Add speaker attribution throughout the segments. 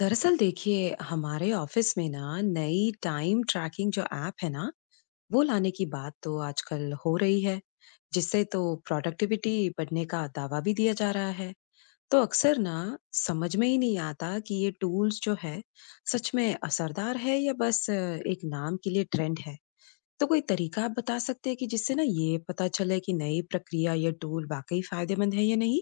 Speaker 1: दरअसल देखिए हमारे ऑफिस में ना नई टाइम ट्रैकिंग जो ऐप है ना वो लाने की बात तो आजकल हो रही है जिससे तो प्रोडक्टिविटी बढ़ने का दावा भी दिया जा रहा है तो अक्सर ना समझ में ही नहीं आता कि ये टूल्स जो है सच में असरदार है या बस एक नाम के लिए ट्रेंड है। तो कोई तरीका आप बता सकते हैं कि जिससे ना ये पता चले कि नई प्रक्रिया या टूल वाकई फायदेमंद है या नहीं।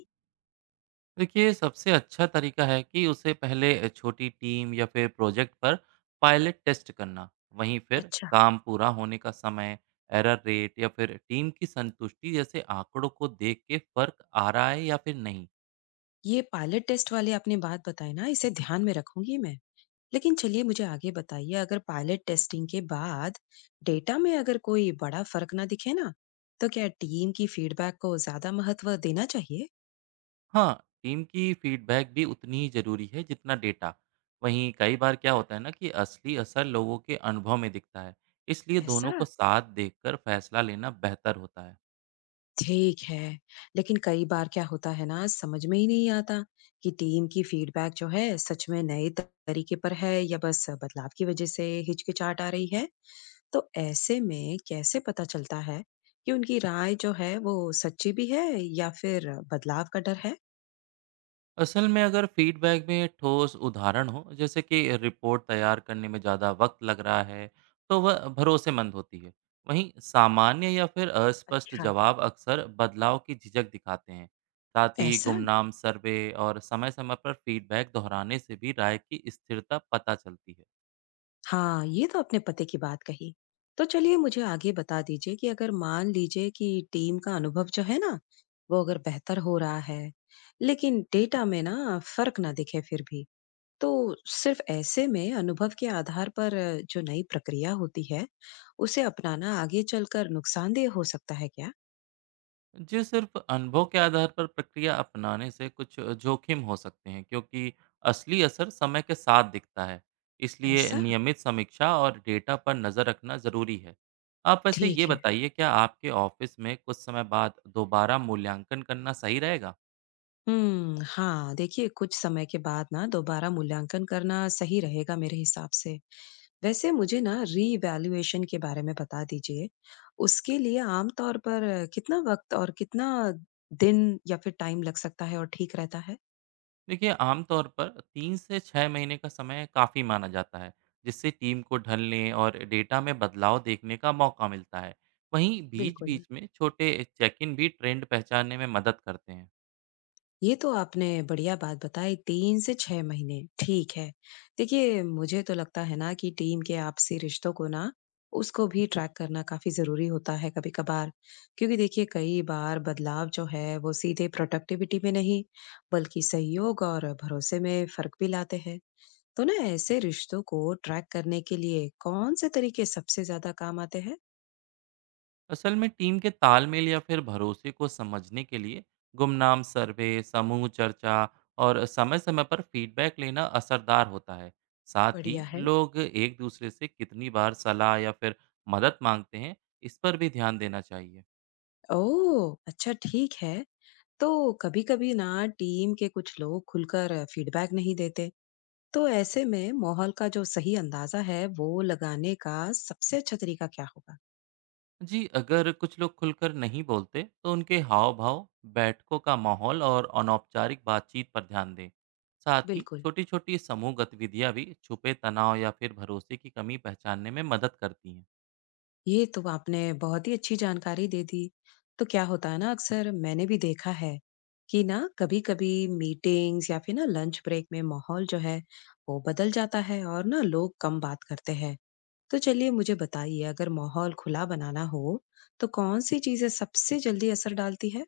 Speaker 2: देखिए सबसे अच्छा तरीका है कि उसे पहले छोटी टीम या फिर प्रोजेक्ट पर पायलट टेस्ट करना। वहीं फिर
Speaker 1: अच्छा,
Speaker 2: काम पूरा होने का समय, एरर रेट या फिर टीम की संतुष्टि जैसे आंकड़ों को देख के फर्क आ रहा है या फिर नहीं।
Speaker 1: ये पायलट टेस्ट वाले आपने बात बताई ना, इसे ध्यान में रखूंगी मैं। लेकिन चलिए मुझे आगे बताइए, अगर पायलट टेस्टिंग के बाद डेटा में अगर कोई बड़ा फर्क ना दिखे ना, तो क्या टीम की फीडबैक को ज्यादा महत्व देना चाहिए?
Speaker 2: हाँ, टीम की फीडबैक भी उतनी ही जरूरी है जितना डेटा। वहीं कई बार क्या होता है ना कि असली असर लोगों के अनुभव में दिखता है। इसलिए
Speaker 1: ऐसा?
Speaker 2: दोनों को साथ देखकर फैसला लेना बेहतर होता है।
Speaker 1: ठीक है। लेकिन कई बार क्या होता है ना, समझ में ही नहीं आता कि टीम की फीडबैक जो है सच में नए तरीके पर है या बस बदलाव की वजह से हिचकिचाहट आ रही है। तो ऐसे में कैसे पता चलता है कि उनकी राय जो है वो सच्ची भी है या फिर बदलाव का डर है?
Speaker 2: असल में अगर फीडबैक में ठोस उदाहरण हो, जैसे कि रिपोर्ट तैयार करने में ज़्यादा वक्त लग रहा है, तो वह भरोसेमंद होती है। वहीं सामान्य या फिर अस्पष्ट
Speaker 1: अच्छा।
Speaker 2: जवाब अक्सर बदलाव की झिझक दिखाते हैं। साथ ही
Speaker 1: ऐसा।
Speaker 2: गुमनाम सर्वे और समय समय पर फीडबैक दोहराने से भी राय की स्थिरता पता चलती है।
Speaker 1: हाँ, ये तो अपने पते की बात कही। तो चलिए मुझे आगे बता दीजिए, कि अगर मान लीजिए कि टीम का अनुभव जो है ना, वो अगर बेहतर हो रहा है, लेकिन डेटा में ना फर्क ना दिखे फिर भी, तो सिर्फ ऐसे में अनुभव के आधार पर जो नई प्रक्रिया होती है, उसे अपनाना आगे चलकर नुकसानदेह हो सकता है क्या?
Speaker 2: जी, सिर्फ अनुभव के आधार पर प्रक्रिया अपनाने से कुछ जोखिम हो सकते हैं, क्योंकि असली असर समय के साथ दिखता है। इसलिए
Speaker 1: ऐसा?
Speaker 2: नियमित समीक्षा और डेटा पर नज़र रखना ज़रूरी है। आप वैसे ये
Speaker 1: ठीक है।
Speaker 2: बताइए, क्या आपके ऑफिस में कुछ समय बाद दोबारा मूल्यांकन करना सही रहेगा?
Speaker 1: हाँ, देखिए कुछ समय के बाद ना दोबारा मूल्यांकन करना सही रहेगा मेरे हिसाब से। वैसे मुझे ना रीवैल्यूएशन के बारे में बता दीजिए। उसके लिए आम तौर पर कितना वक़्त और कितना दिन या फिर टाइम लग सकता है और ठीक रहता है?
Speaker 2: देखिए आमतौर पर 3 से 6 महीने का समय काफ़ी माना जाता है, जिससे टीम को ढलने और डेटा में बदलाव देखने का मौका मिलता है। वहीं
Speaker 1: बिल्कुल।
Speaker 2: बीच-बीच में छोटे चेक इन भी ट्रेंड पहचानने में मदद करते हैं।
Speaker 1: ये तो आपने बढ़िया बात बताई, 3 से 6 महीने, ठीक है। देखिए, मुझे तो लगता है ना कि टीम के आपसी रिश्तों को ना, उसको भी ट्रैक करना काफ़ी ज़रूरी होता है कभी-कभार। क्योंकि देखिए कई बार बदलाव जो है वो सीधे प्रोडक्टिविटी में नहीं, बल्कि सहयोग और भरोसे में फ़र्क भी लाते हैं। तो ना ऐसे रिश्तों को ट्रैक करने के लिए कौन से तरीके सबसे ज्यादा काम आते हैं?
Speaker 2: असल में टीम के तालमेल या फिर भरोसे को समझने के लिए गुमनाम सर्वे, समूह चर्चा और समय समय पर फीडबैक लेना असरदार होता है। साथ ही
Speaker 1: बढ़िया है।
Speaker 2: लोग एक दूसरे से कितनी बार सलाह या फिर मदद मांगते हैं, इस पर भी ध्यान देना चाहिए।
Speaker 1: ओह, अच्छा, ठीक है। तो कभी कभी ना टीम के कुछ लोग खुलकर फीडबैक नहीं देते, तो ऐसे में माहौल का जो सही अंदाजा है वो लगाने का सबसे अच्छा तरीका क्या होगा?
Speaker 2: जी, अगर कुछ लोग खुलकर नहीं बोलते, तो उनके हाव भाव, बैठकों का माहौल और अनौपचारिक बातचीत पर ध्यान दें। साथ ही
Speaker 1: बिल्कुल।
Speaker 2: छोटी छोटी समूह गतिविधियां भी छुपे तनाव या फिर भरोसे की कमी पहचानने में मदद करती हैं।
Speaker 1: ये तो आपने बहुत ही अच्छी जानकारी दे दी। तो क्या होता है ना, अक्सर मैंने भी देखा है कि ना, कभी-कभी मीटिंग्स या फिर ना लंच ब्रेक में माहौल जो है वो बदल जाता है और ना लोग कम बात करते हैं। तो चलिए मुझे बताइए, अगर माहौल खुला बनाना हो तो कौन सी चीजें सबसे जल्दी असर डालती है?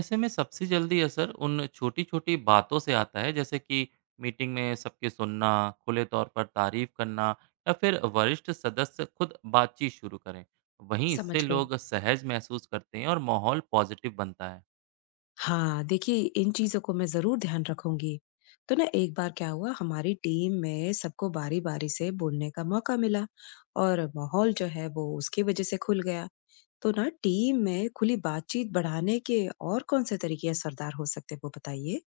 Speaker 2: ऐसे में सबसे जल्दी असर उन छोटी छोटी बातों से आता है, जैसे कि मीटिंग में सबके सुनना, खुले तौर पर तारीफ करना, या फिर वरिष्ठ सदस्य खुद बातचीत शुरू करें। वहीं
Speaker 1: समझ
Speaker 2: इससे
Speaker 1: गई।
Speaker 2: लोग सहज महसूस करते हैं और माहौल पॉजिटिव बनता है।
Speaker 1: हाँ, देखिए इन चीजों को मैं जरूर ध्यान रखूंगी। तो ना एक बार क्या हुआ, हमारी टीम में सबको बारी बारी से बोलने का मौका मिला और माहौल जो है वो उसकी वजह से खुल गया। तो ना टीम में खुली बातचीत बढ़ाने के और कौन से तरीके असरदार हो सकते हैं, वो बताइए।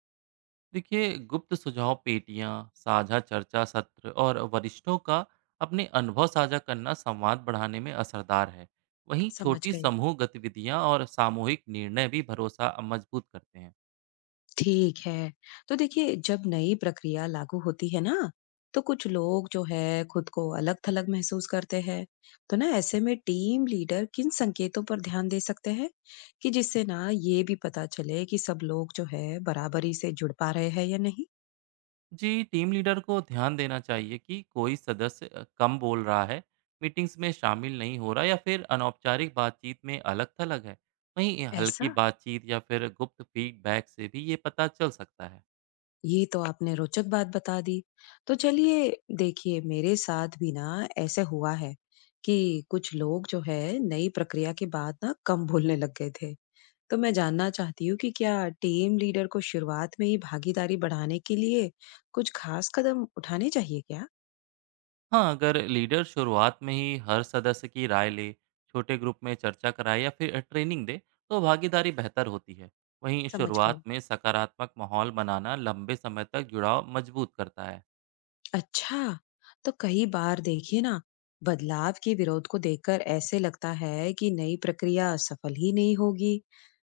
Speaker 2: देखिए गुप्त सुझाव पेटियाँ, साझा चर्चा सत्र और वरिष्ठों का अपने अनुभव साझा करना संवाद बढ़ाने में असरदार है। वहीं
Speaker 1: समझ
Speaker 2: छोटी
Speaker 1: गई।
Speaker 2: समूह गतिविधियाँ और सामूहिक निर्णय भी भरोसा मजबूत करते हैं।
Speaker 1: ठीक है। तो देखिए जब नई प्रक्रिया लागू होती है ना, तो कुछ लोग जो है खुद को अलग-थलग महसूस करते हैं। तो ना ऐसे में टीम लीडर किन संकेतों पर ध्यान दे सकते हैं कि जिससे ना ये भी पता चले कि सब लोग जो है बराबरी से जुड़ पा रहे हैं या नहीं?
Speaker 2: जी, टीम लीडर को ध्यान देना चाहिए कि कोई सदस्य कम बोल रहा है, मीटिंग्स में शामिल नहीं हो रहा या फिर अनौपचारिक बातचीत में अलग थलग है। वहीं ये
Speaker 1: ऐसा।
Speaker 2: हल्की बातचीत या फिर गुप्त फीडबैक से भी ये पता चल सकता है।
Speaker 1: ये तो आपने रोचक बात बता दी। तो चलिए, देखिए मेरे साथ भी ना ऐसे हुआ है कि कुछ लोग जो है नई प्रक्रिया के बाद ना कम बोलने लग गए थे। तो मैं जानना चाहती हूँ कि क्या टीम लीडर को शुरुआत में ही भागीदारी बढ़ाने के लिए कुछ खास कदम उठाने चाहिए क्या?
Speaker 2: हाँ, अगर लीडर शुरुआत में ही हर सदस्य की राय ले, छोटे ग्रुप में चर्चा कराए या फिर ट्रेनिंग दे, तो भागीदारी बेहतर होती है। वहीं
Speaker 1: समझ
Speaker 2: शुरुआत
Speaker 1: गई।
Speaker 2: में सकारात्मक माहौल बनाना लंबे समय तक जुड़ाव मजबूत करता है।
Speaker 1: अच्छा। तो कई बार देखिए ना, बदलाव के विरोध को देखकर ऐसे लगता है कि नई प्रक्रिया सफल ही नहीं होगी।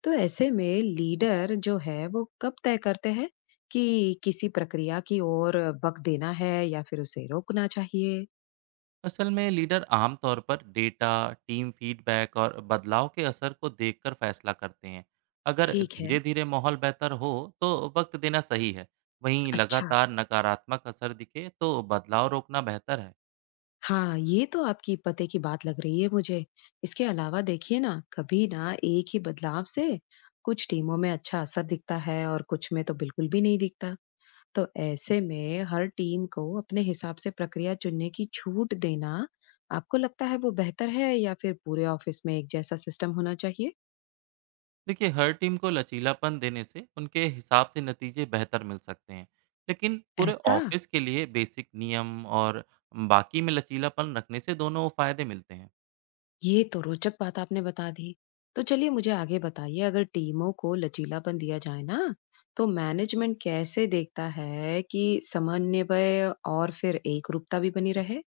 Speaker 1: तो ऐसे में लीडर जो है वो कब तय करते हैं कि किसी प्रक्रिया की ओर बक देना है या फिर उसे रोकना चाहिए?
Speaker 2: असल में लीडर आमतौर पर डेटा, टीम फीडबैक और बदलाव के असर को देखकर फैसला करते हैं। अगर
Speaker 1: ठीक है।
Speaker 2: धीरे धीरे माहौल बेहतर हो तो वक्त देना सही है। वहीं
Speaker 1: अच्छा।
Speaker 2: लगातार नकारात्मक असर दिखे तो बदलाव रोकना बेहतर है।
Speaker 1: हाँ, ये तो आपकी पते की बात लग रही है मुझे। इसके अलावा देखिए ना, कभी ना एक ही बदलाव से कुछ टीमों में अच्छा असर दिखता है और कुछ में तो बिल्कुल भी नहीं दिखता। तो ऐसे में हर टीम को अपने हिसाब से प्रक्रिया चुनने की छूट देना, आपको लगता है वो बेहतर है या फिर पूरे ऑफिस में एक जैसा सिस्टम होना चाहिए?
Speaker 2: देखिए हर टीम को लचीलापन देने से उनके हिसाब से नतीजे बेहतर मिल सकते हैं। लेकिन पूरे
Speaker 1: ऐसा।
Speaker 2: ऑफिस के लिए बेसिक नियम और बाकी में लचीलापन रखने से दोनों फायदे मिलते हैं।
Speaker 1: ये तो रोचक बात आपने बता दी। तो चलिए मुझे आगे बताइए, अगर टीमों को लचीलापन दिया जाए ना, तो मैनेजमेंट कैसे देखता है कि समन्वय और फिर एकरूपता भी बनी रहे?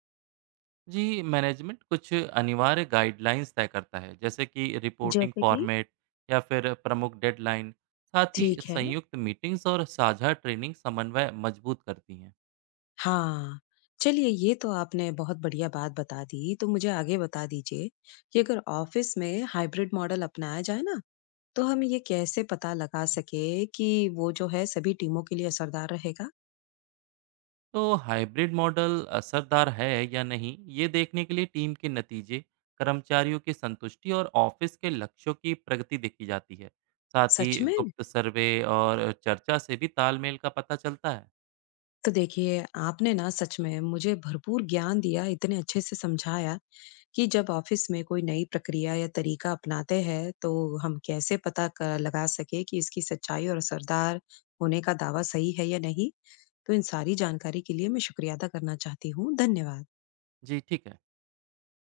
Speaker 2: जी, मैनेजमेंट कुछ अनिवार्य गाइडलाइंस तय करता है, जैसे कि रिपोर्टिंग
Speaker 1: जैसे कि?
Speaker 2: फॉर्मेट या फिर प्रमुख डेडलाइन। साथ ही
Speaker 1: ठीक है।
Speaker 2: संयुक्त मीटिंग्स और साझा ट्रेनिंग समन्वय मजबूत करती हैं।
Speaker 1: हाँ, चलिए ये तो आपने बहुत बढ़िया बात बता दी। तो मुझे आगे बता दीजिए कि अगर ऑफिस में हाइब्रिड मॉडल अपनाया जाए ना, तो हम ये कैसे पता लगा सके कि वो जो है सभी टीमों के लिए असरदार रहेगा?
Speaker 2: तो हाइब्रिड मॉडल असरदार है या नहीं, ये देखने के लिए टीम के नतीजे, कर्मचारियों की संतुष्टि और ऑफिस के लक्ष्यों की प्रगति देखी जाती है। साथ ही
Speaker 1: सच में?
Speaker 2: गुप्त सर्वे और चर्चा से भी तालमेल का पता चलता है।
Speaker 1: तो देखिए, आपने ना सच में मुझे भरपूर ज्ञान दिया, इतने अच्छे से समझाया कि जब ऑफ़िस में कोई नई प्रक्रिया या तरीका अपनाते हैं, तो हम कैसे पता क लगा सकें कि इसकी सच्चाई और असरदार होने का दावा सही है या नहीं। तो इन सारी जानकारी के लिए मैं शुक्रिया अदा करना चाहती हूँ। धन्यवाद।
Speaker 2: जी, ठीक है।